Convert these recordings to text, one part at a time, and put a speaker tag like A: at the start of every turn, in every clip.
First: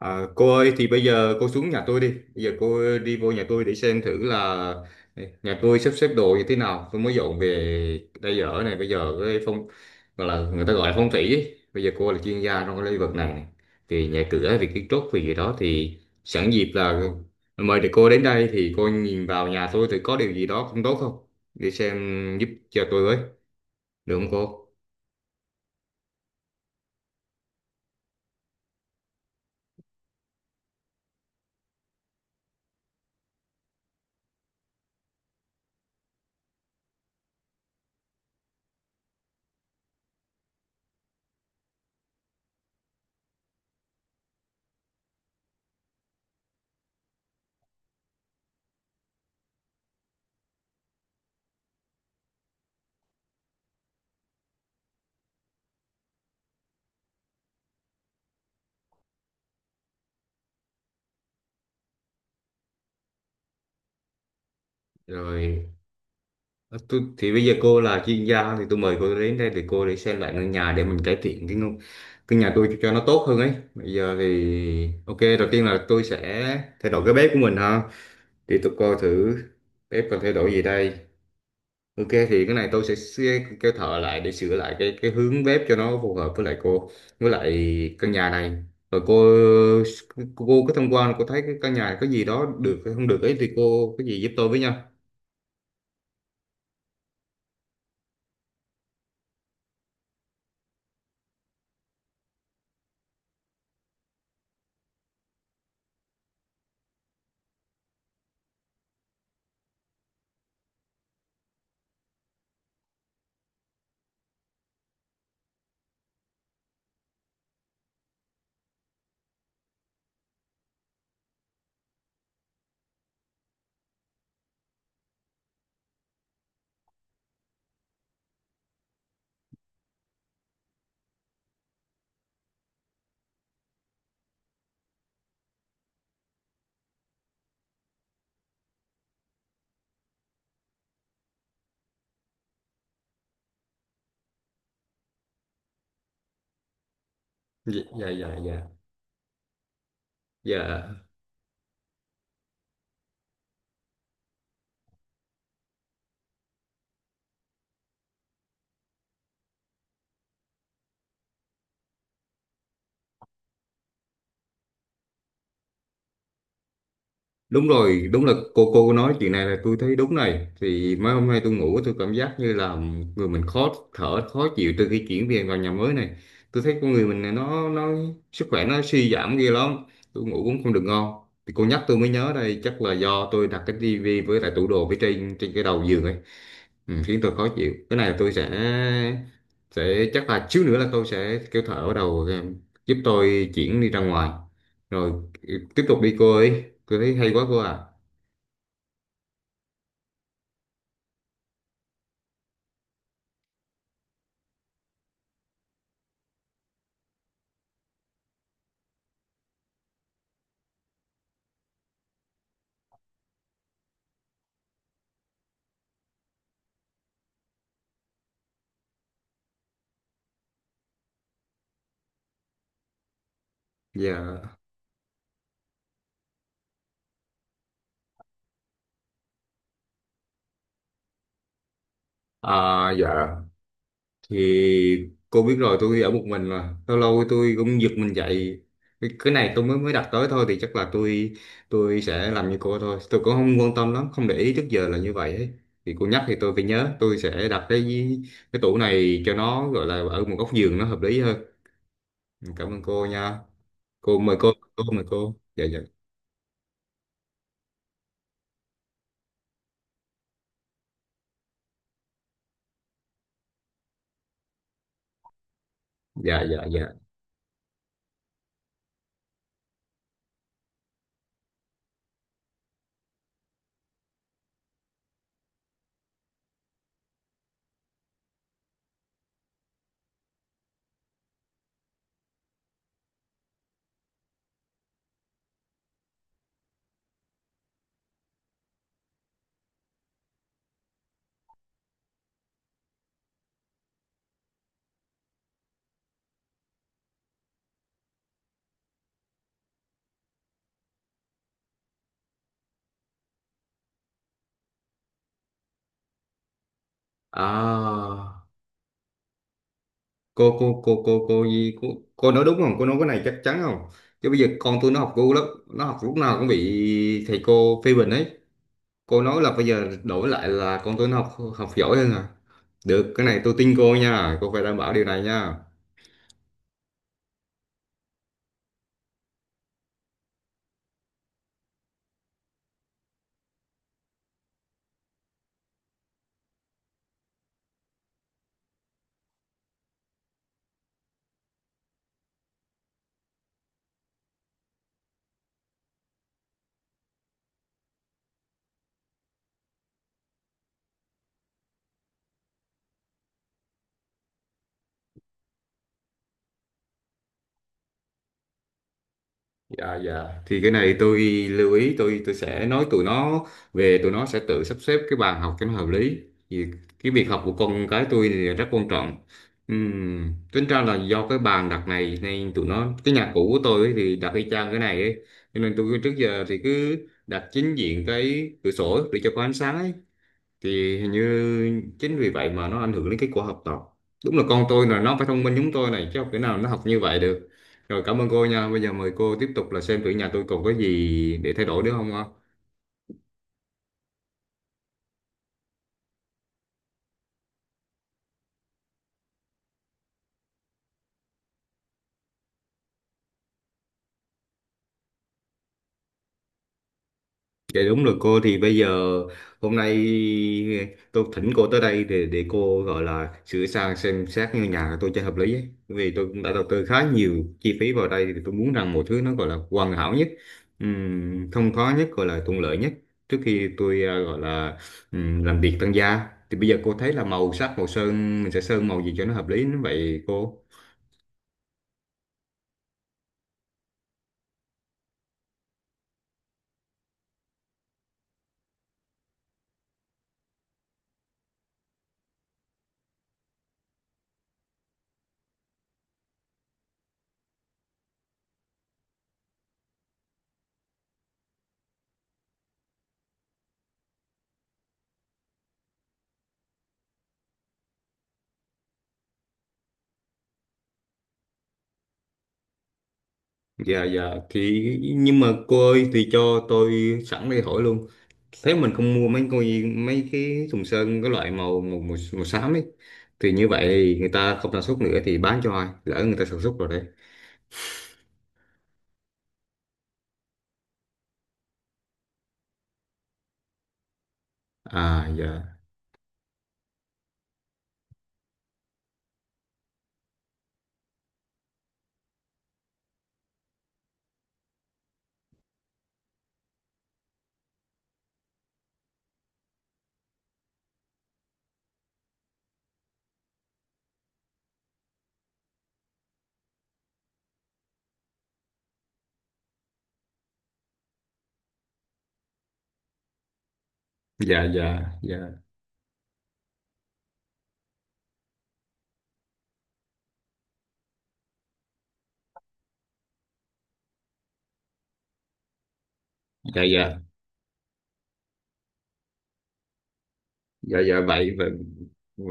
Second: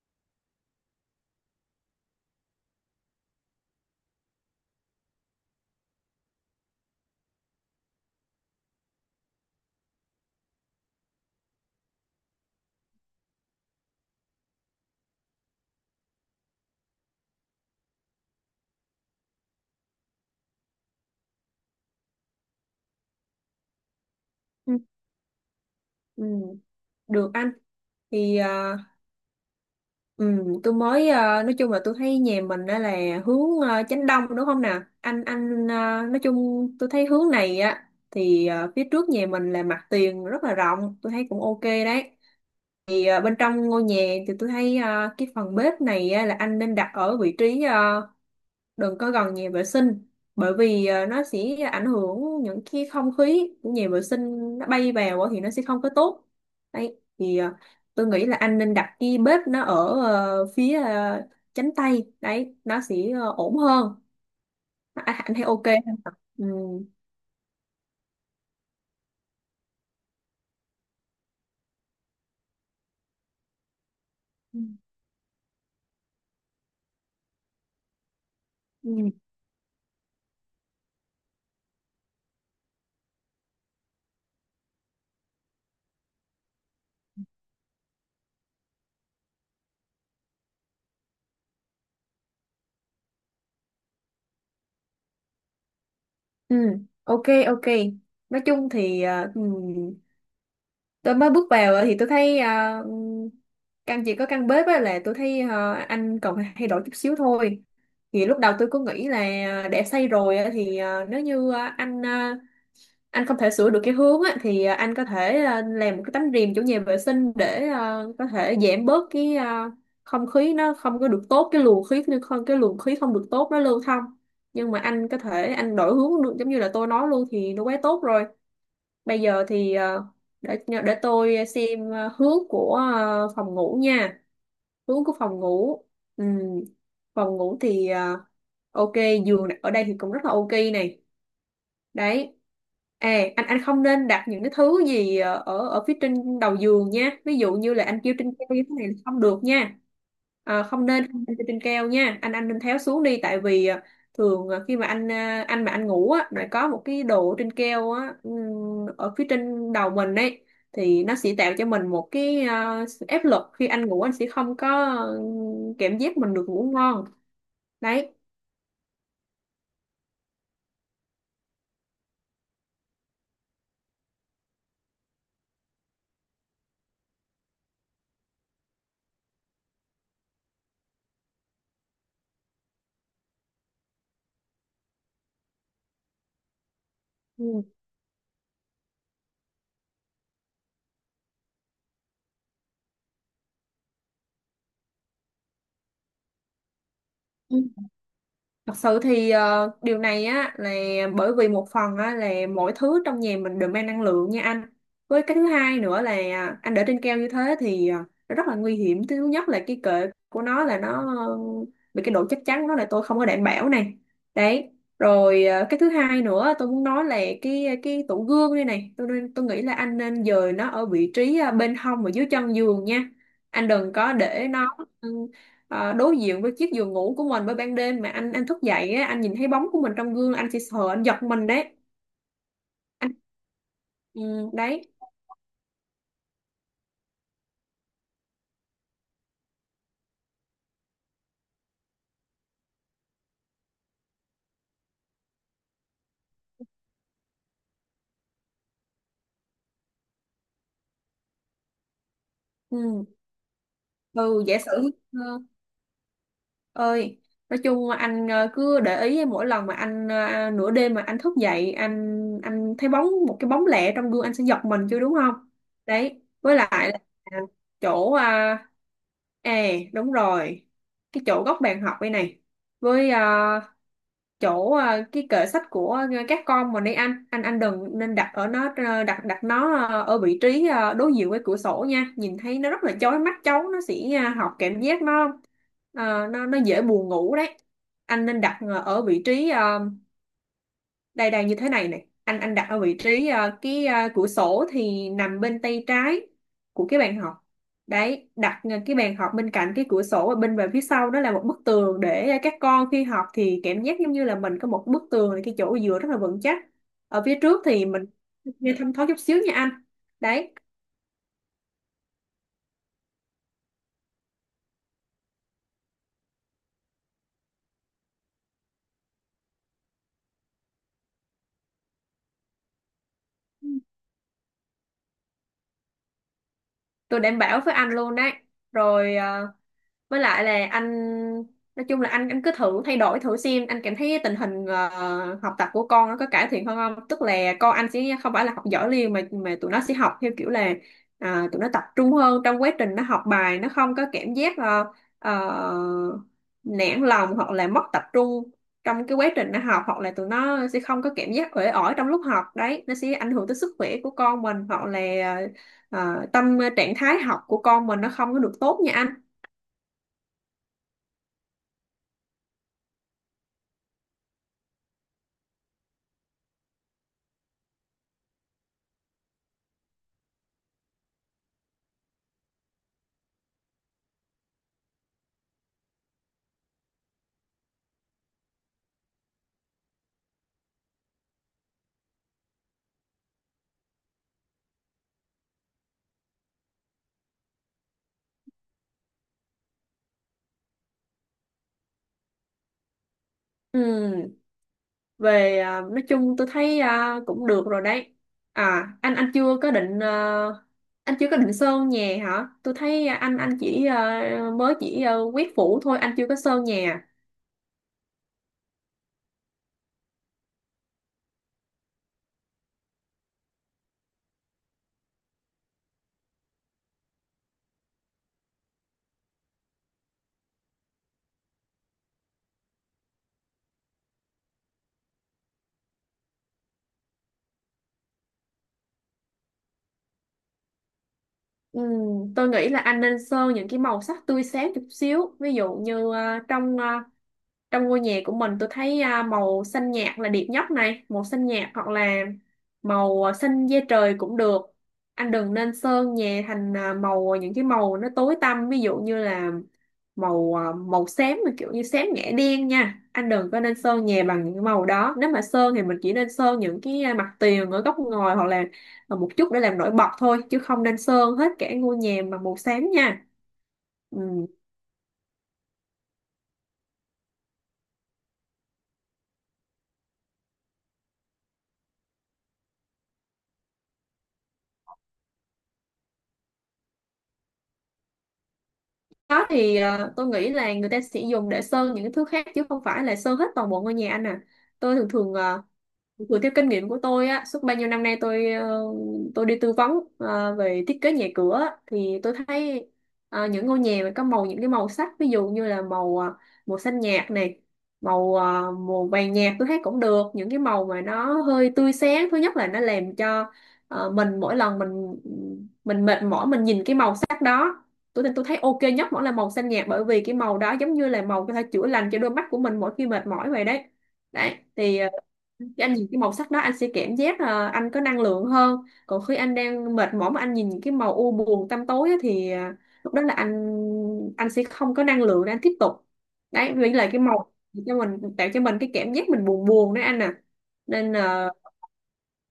A: À, cô ơi thì bây giờ cô xuống nhà tôi đi, bây giờ cô đi vô nhà tôi để xem thử là nhà tôi sắp xếp đồ như thế nào. Tôi mới dọn về đây ở này. Bây giờ cái phong gọi là người ta gọi là phong thủy ấy. Bây giờ cô là chuyên gia trong cái lĩnh vực này, thì nhà cửa về kiến trúc về gì đó thì sẵn dịp là mời được cô đến đây, thì cô nhìn vào nhà tôi thì có điều gì đó không tốt không, để xem giúp cho tôi với, được không cô?
B: Ừ, ừ, được anh. Thì tôi mới nói chung là tôi thấy nhà mình đó là hướng chánh đông, đúng không nè anh? Nói chung tôi thấy hướng này á, phía trước nhà mình là mặt tiền rất là rộng, tôi thấy cũng ok đấy. Bên trong ngôi nhà thì tôi thấy cái phần bếp này á là anh nên đặt ở vị trí, đừng có gần nhà vệ sinh, bởi vì nó sẽ ảnh hưởng, những cái không khí của nhà vệ sinh nó bay vào á thì nó sẽ không có tốt. Đấy thì tôi nghĩ là anh nên đặt cái bếp nó ở ờ, phía ờ, chánh tay đấy, nó sẽ ổn hơn. Anh thấy ok
A: Rồi.
B: không? Ừ.
A: Thì bây giờ cô là chuyên gia thì tôi mời cô đến đây để cô để xem lại ngôi nhà, để mình cải thiện cái cái nhà tôi cho nó tốt hơn ấy. Bây giờ
B: Ừ.
A: thì ok, đầu tiên là tôi sẽ thay đổi cái bếp của mình ha. Thì tôi
B: Ừ.
A: coi thử bếp cần thay đổi gì đây. Ok, thì cái này tôi sẽ kêu thợ lại để sửa lại cái hướng bếp cho nó phù hợp với lại cô, với lại căn nhà này. Rồi cô, có tham quan, cô thấy cái căn nhà này có gì đó được hay không được ấy, thì cô có gì giúp tôi với nha.
B: Ừ, ok, ok. Nói chung thì tôi mới bước vào thì tôi thấy căn chỉ có căn bếp á là tôi thấy anh còn thay đổi chút xíu thôi. Thì lúc đầu tôi cứ nghĩ là để xây rồi á, thì nếu như anh không thể sửa được cái hướng á thì anh có thể làm một cái tấm rèm chỗ nhà vệ sinh để có thể giảm bớt cái không khí nó không có được tốt, cái luồng khí không được tốt nó lưu thông. Nhưng mà anh có thể anh đổi hướng được, giống như là tôi nói luôn thì nó quá tốt rồi. Bây giờ thì để tôi xem hướng của phòng ngủ nha. Hướng của phòng ngủ. Ừm, Phòng ngủ thì ok, giường ở đây thì cũng rất là ok này. Đấy. Anh không nên đặt những cái thứ gì ờ, ở ở phía trên đầu giường nha, ví dụ như
A: Dạ,
B: là anh
A: dạ,
B: kêu
A: dạ.
B: trên keo
A: Dạ.
B: như thế này là không được nha. Ờ,
A: Dạ.
B: không nên không nên kêu trên keo nha, anh nên tháo xuống đi, tại vì khi mà anh mà anh ngủ á, lại có một cái đồ trên keo á, ở phía trên đầu mình ấy, thì nó sẽ tạo cho mình một cái sự áp lực, khi anh ngủ anh sẽ không có ờ, cảm giác mình được ngủ ngon.
A: Đúng rồi,
B: Đấy.
A: đúng là cô nói chuyện này là tôi thấy đúng này. Thì mấy hôm nay tôi ngủ tôi cảm giác như là người mình khó thở, khó chịu. Từ khi chuyển về vào nhà mới này tôi thấy con người mình này nó sức khỏe nó suy giảm ghê lắm, tôi ngủ cũng không được ngon. Thì cô nhắc tôi mới nhớ, đây chắc là do tôi đặt cái tivi với lại tủ đồ phía trên, trên cái đầu giường ấy, khiến tôi khó chịu. Cái này tôi sẽ chắc là xíu nữa là tôi sẽ kêu thợ ở đầu, giúp tôi chuyển đi ra ngoài. Rồi, tiếp tục đi cô ơi, cô thấy hay quá
B: Ừ.
A: cô à.
B: Thật sự thì điều này á là bởi vì một phần á là mỗi thứ trong nhà mình đều mang năng lượng nha anh. Với cái thứ hai nữa là anh để trên keo như thế thì nó rất là nguy hiểm. Thứ nhất là cái kệ của nó là nó ờ, bị, cái độ chắc chắn nó là tôi không có đảm bảo này. Đấy. Rồi cái thứ hai nữa tôi muốn nói là cái tủ gương đây này. Tôi nghĩ là anh nên dời nó ở vị trí bên hông và dưới chân giường nha. Anh đừng có
A: Dạ.
B: để nó đối diện với chiếc giường ngủ của mình, bởi ban đêm mà anh thức dậy á, anh nhìn thấy bóng của mình trong gương anh sẽ sợ, anh giật mình đấy
A: À,
B: anh.
A: dạ,
B: Ừ. Đấy.
A: thì cô biết rồi, tôi ở một mình là lâu lâu tôi cũng giật mình dậy. Cái này tôi mới mới đặt tới thôi, thì chắc là tôi sẽ làm như cô thôi, tôi cũng không quan tâm lắm, không để ý, trước giờ là như vậy ấy. Thì cô nhắc thì tôi phải nhớ, tôi sẽ đặt cái tủ này cho nó gọi là ở một góc giường nó hợp lý hơn. Cảm ơn
B: Ừ.
A: cô nha. Cô, mời
B: Ừ
A: cô.
B: giả
A: Cô,
B: sử,
A: mời cô. Dạ, dạ.
B: ơi, nói chung anh cứ để ý mỗi lần mà anh, nửa đêm mà anh thức dậy, anh thấy bóng, một cái bóng lẻ trong gương anh sẽ giật mình chứ, đúng không? Đấy,
A: Dạ,
B: với
A: dạ,
B: lại
A: dạ.
B: là, à, chỗ à, à đúng rồi, cái chỗ góc bàn học đây này, với chỗ cái kệ sách của các con, mà đi anh đừng nên đặt ở nó, ờ, đặt đặt nó ở vị trí đối diện với cửa sổ nha, nhìn thấy nó rất là chói mắt, cháu nó sẽ học cảm giác nó nó dễ buồn ngủ đấy. Anh nên đặt ở vị trí đây đây như thế này này, anh đặt ở vị trí cửa sổ thì nằm bên tay trái của cái bàn học. Đấy, đặt cái bàn học bên cạnh cái cửa sổ và bên về phía sau đó là một bức tường, để các con khi học thì cảm giác giống như là mình có một bức tường, cái chỗ dựa rất là vững chắc, ở phía trước thì mình
A: À,
B: nghe thâm thoáng chút xíu nha anh. Đấy.
A: cô, cô nói đúng không, cô nói cái này chắc chắn không? Chứ bây giờ con tôi nó học cô lắm, nó học lúc nào cũng bị thầy cô phê bình ấy. Cô nói là bây giờ đổi lại là con tôi nó học học giỏi hơn à? Được, cái này tôi tin cô nha, cô phải đảm bảo điều này nha.
B: Tôi đảm bảo với anh luôn đấy. Rồi với lại là anh, nói chung là anh cứ thử thay đổi thử xem, anh cảm thấy tình hình học tập của con nó có cải thiện hơn không, tức là con anh sẽ không phải là học giỏi liền mà tụi nó sẽ học theo kiểu là tụi nó tập trung hơn trong quá trình nó học bài, nó không có cảm giác ờ, nản lòng hoặc là mất tập trung trong cái quá trình nó học, hoặc là tụi nó sẽ không có cảm giác uể oải trong lúc học đấy, nó sẽ ảnh hưởng tới sức khỏe của con mình, hoặc là tâm trạng thái học của con mình nó không có được tốt nha anh.
A: Dạ, dạ, thì cái này tôi lưu ý, tôi sẽ nói tụi nó, về tụi nó sẽ tự sắp xếp cái bàn học cho nó hợp lý, vì cái việc học của con cái tôi thì rất quan trọng. Ừm, tính ra là do cái bàn đặt này nên tụi nó, cái nhà cũ của tôi ấy thì đặt y chang cái này ấy, cho nên tôi trước giờ thì cứ đặt chính diện cái cửa sổ để cho có ánh sáng ấy, thì hình như chính vì vậy mà nó ảnh hưởng đến kết quả học tập. Đúng là con tôi là nó phải thông minh giống tôi này, chứ không thể nào nó học như vậy được. Rồi, cảm ơn cô nha, bây giờ mời cô tiếp tục là xem thử nhà tôi còn có gì để thay đổi nữa không ạ.
B: Ừ, về nói chung tôi thấy cũng được rồi đấy. À anh anh chưa có định à, anh chưa có định sơn nhà hả? Tôi thấy anh mới chỉ quét phủ thôi, anh chưa có sơn nhà.
A: Dạ đúng rồi cô, thì bây giờ hôm nay tôi thỉnh cô tới đây để cô gọi là sửa sang xem xét ngôi nhà của tôi cho hợp lý ấy. Vì tôi cũng đã đầu tư khá nhiều chi phí vào đây thì tôi muốn rằng một thứ nó gọi là hoàn hảo nhất, không, khó nhất, gọi là thuận lợi nhất, trước khi tôi gọi là làm việc tăng gia. Thì bây giờ cô thấy là màu sắc, màu sơn mình sẽ sơn màu gì cho nó hợp lý như vậy cô?
B: Tôi nghĩ là anh nên sơn những cái màu sắc tươi sáng chút xíu, ví dụ như trong ngôi nhà của mình tôi thấy màu xanh nhạt là đẹp nhất này, màu xanh nhạt hoặc là màu xanh da trời cũng được. Anh đừng nên sơn nhà thành màu, những cái màu nó tối tăm, ví dụ như là màu xám mà kiểu như xám ngã đen nha, anh đừng có nên sơn nhà bằng những màu đó. Nếu mà sơn thì mình chỉ nên sơn những cái mặt tiền ở góc ngồi hoặc là một chút để làm nổi bật thôi, chứ không nên sơn hết cả ngôi nhà bằng màu xám nha.
A: Dạ,
B: Ừ.
A: dạ, thì nhưng mà cô ơi, thì cho tôi sẵn đây hỏi luôn. Thế mình không mua mấy coi, mấy cái thùng sơn cái loại màu xám ấy. Thì như vậy thì người ta không sản xuất nữa thì bán cho ai? Lỡ người ta sản xuất rồi đấy.
B: Đó thì tôi nghĩ là người ta sẽ dùng để sơn những cái thứ khác chứ không phải là sơn hết toàn bộ ngôi nhà anh à. Tôi thường
A: À,
B: thường,
A: dạ.
B: dựa theo kinh nghiệm của tôi á, suốt bao nhiêu năm nay tôi đi tư vấn về thiết kế nhà cửa á, thì tôi thấy những ngôi nhà mà có màu, những cái màu sắc ví dụ như là màu xanh nhạt này, màu ờ, màu vàng nhạt tôi thấy cũng được. Những cái màu mà nó hơi tươi sáng, thứ nhất là nó làm cho mình, mỗi lần mình mệt mỏi mình nhìn cái màu sắc đó, tôi thấy ok nhất vẫn là màu xanh nhạt, bởi vì cái màu đó giống như là màu có thể chữa lành cho đôi mắt của mình mỗi khi mệt mỏi vậy đấy. Đấy
A: Dạ,
B: thì
A: dạ, dạ.
B: khi anh nhìn cái màu sắc đó anh sẽ cảm giác là anh có năng lượng hơn. Còn khi anh đang mệt mỏi mà anh nhìn những cái màu u buồn tăm tối á, thì lúc đó là anh sẽ không có năng lượng để anh tiếp tục. Đấy,
A: Dạ,
B: vì là
A: dạ,
B: cái màu cho mình, tạo cho mình cái cảm giác mình buồn buồn đấy anh à.
A: dạ,
B: Nên
A: dạ,
B: là
A: vậy vậy.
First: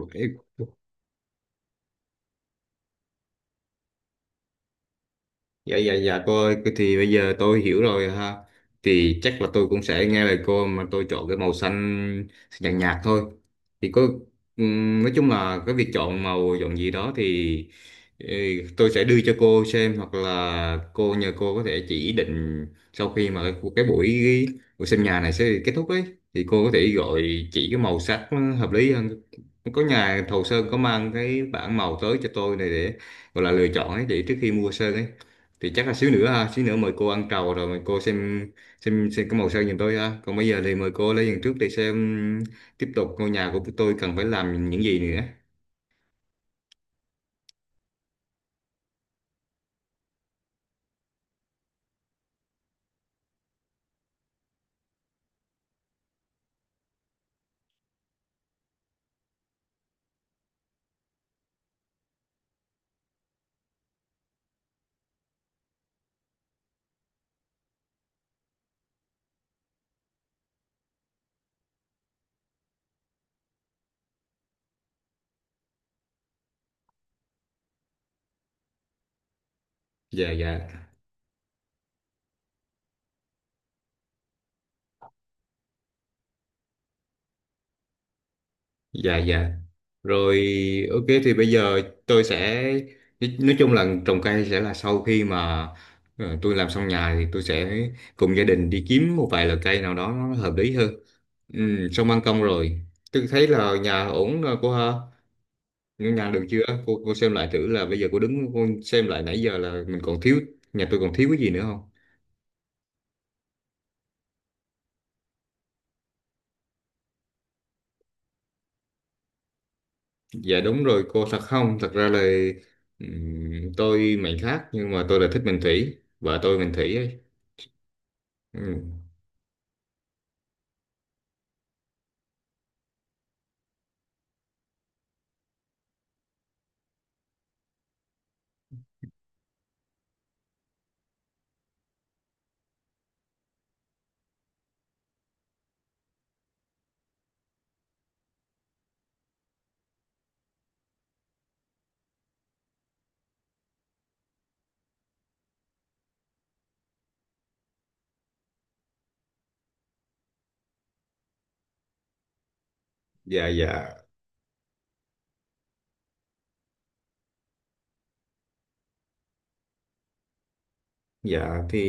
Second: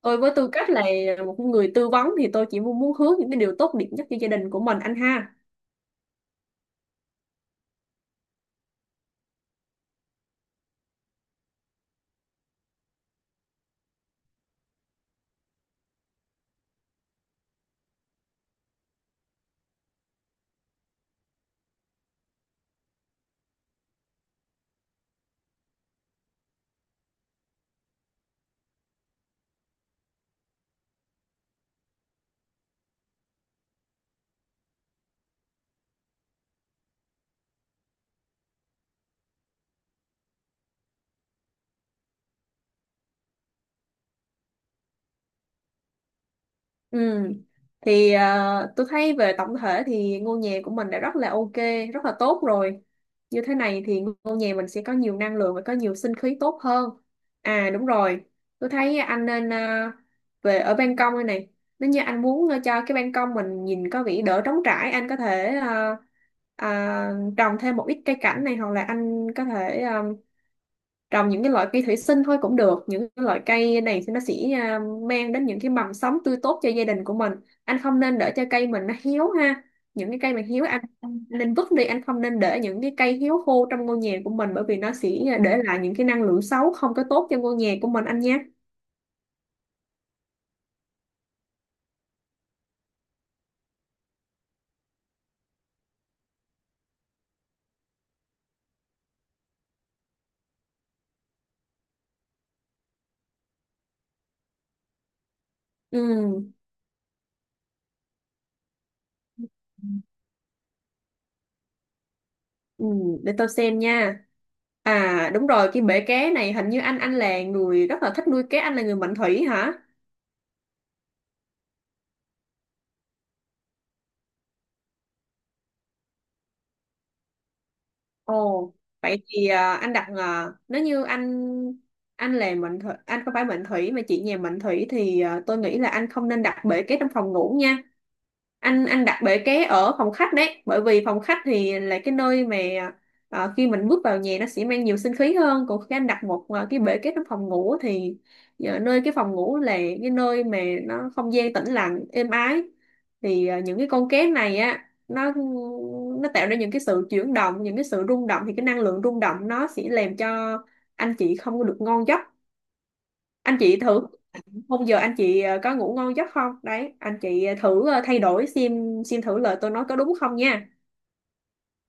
B: tôi với tư cách là một người tư vấn thì tôi chỉ muốn muốn hướng những cái điều tốt đẹp nhất cho gia đình của mình anh ha.
A: Dạ, dạ, dạ, cô ơi, cái thì bây giờ tôi hiểu rồi ha. Thì chắc là tôi cũng sẽ nghe lời cô mà tôi chọn cái màu xanh nhạt nhạt thôi. Thì có, nói chung là cái việc chọn màu chọn gì đó thì, ừ, tôi sẽ đưa cho cô xem, hoặc là cô nhờ cô có thể chỉ định sau khi mà cái buổi, xem nhà này sẽ kết thúc ấy, thì cô có thể gọi, chỉ cái màu sắc nó hợp lý hơn. Có nhà thầu sơn có mang cái bảng màu tới cho tôi này, để gọi là lựa chọn ấy, để trước khi mua sơn ấy. Thì chắc là xíu nữa ha, xíu nữa mời cô ăn trầu rồi mời cô xem cái màu sơn giùm tôi ha. Còn bây giờ thì mời cô lấy giường trước để xem tiếp tục ngôi nhà của tôi cần phải làm những gì nữa.
B: Ừ. Thì tôi thấy về tổng thể thì ngôi nhà của mình đã rất là ok, rất là tốt rồi. Như thế này thì ngôi nhà mình sẽ có nhiều năng lượng và có nhiều sinh khí tốt hơn. À đúng rồi, tôi thấy anh nên, về ở ban công đây này, nếu như anh muốn cho cái ban công mình nhìn có vẻ đỡ trống trải, anh có thể ờ, trồng thêm một ít cây cảnh này, hoặc là anh có thể trồng những cái loại cây thủy sinh thôi cũng được. Những cái loại cây này thì nó sẽ mang đến những cái mầm sống tươi tốt cho gia đình của mình. Anh không nên để cho cây mình nó héo ha, những cái
A: Dạ,
B: cây mà
A: dạ,
B: héo anh nên vứt đi, anh không nên để những cái cây héo khô trong ngôi nhà của mình, bởi vì nó sẽ để lại những cái năng lượng xấu không có tốt cho ngôi nhà của mình anh nhé.
A: dạ. Dạ. Rồi, ok, thì bây giờ tôi sẽ, nói chung là trồng cây sẽ là sau khi mà tôi làm xong nhà thì tôi sẽ cùng gia đình đi kiếm một vài loại cây nào đó nó hợp lý hơn. Xong ban công rồi, tôi thấy là nhà ổn rồi cô ha. Ngân hàng được
B: Ừ.
A: chưa? Cô xem lại thử, là bây giờ cô đứng cô xem lại nãy giờ là mình còn thiếu, nhà tôi còn thiếu cái gì nữa không?
B: Ừ, để tôi xem nha. À đúng rồi, cái bể cá này, hình như anh là người rất là thích nuôi cá, anh là người mệnh thủy hả?
A: Dạ đúng rồi cô. Thật không? Thật ra là, tôi mệnh khác, nhưng mà tôi là thích mệnh thủy, vợ tôi mệnh thủy ấy.
B: Ồ,
A: Ừm.
B: vậy thì nếu như anh là mệnh thủy, anh không phải mệnh thủy mà chị nhà mệnh thủy, thì tôi nghĩ là anh không nên đặt bể ké trong phòng ngủ nha. Anh đặt bể ké ở phòng khách đấy, bởi vì phòng khách thì là cái nơi mà khi mình bước vào nhà nó sẽ mang nhiều sinh khí hơn. Còn khi anh đặt một cái bể ké trong phòng ngủ thì nơi cái phòng ngủ là cái nơi mà nó không gian tĩnh lặng, êm ái. Thì những cái con cá này á, nó nó tạo ra những cái sự chuyển động, những cái sự rung động, thì cái năng lượng rung động nó sẽ làm cho anh chị không có được ngon giấc.
A: Dạ,
B: Anh chị
A: dạ,
B: thử, hôm giờ anh chị có ngủ ngon giấc không đấy? Anh chị thử thay đổi, xem thử lời tôi nói có đúng không nha.
A: dạ, thì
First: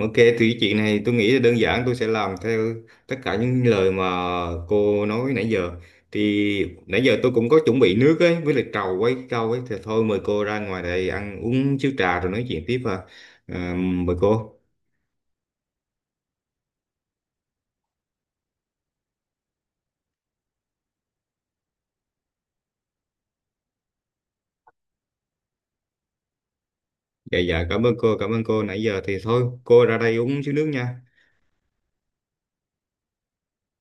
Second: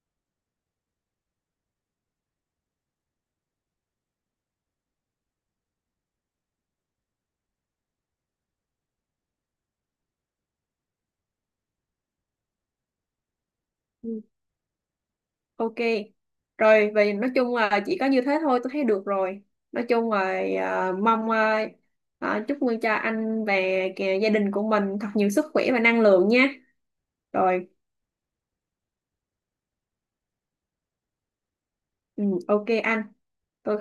A: ok, thì cái chuyện này tôi nghĩ là đơn giản, tôi sẽ làm theo tất cả những lời mà cô nói nãy giờ. Thì nãy giờ tôi cũng có chuẩn bị nước ấy, với lại trầu ấy, câu ấy, thì thôi mời cô ra ngoài đây ăn uống chiếu trà rồi nói chuyện tiếp à. À, mời
B: Ừ.
A: cô.
B: Ok, rồi vì nói chung là chỉ có như thế thôi tôi thấy được rồi. Nói chung là chúc mừng cho anh và kìa gia đình của mình thật nhiều sức khỏe và năng lượng nha.
A: Dạ, dạ,
B: Rồi.
A: cảm ơn cô nãy giờ, thì thôi cô ra đây uống xíu nước nha.
B: Ừ, ok anh, tôi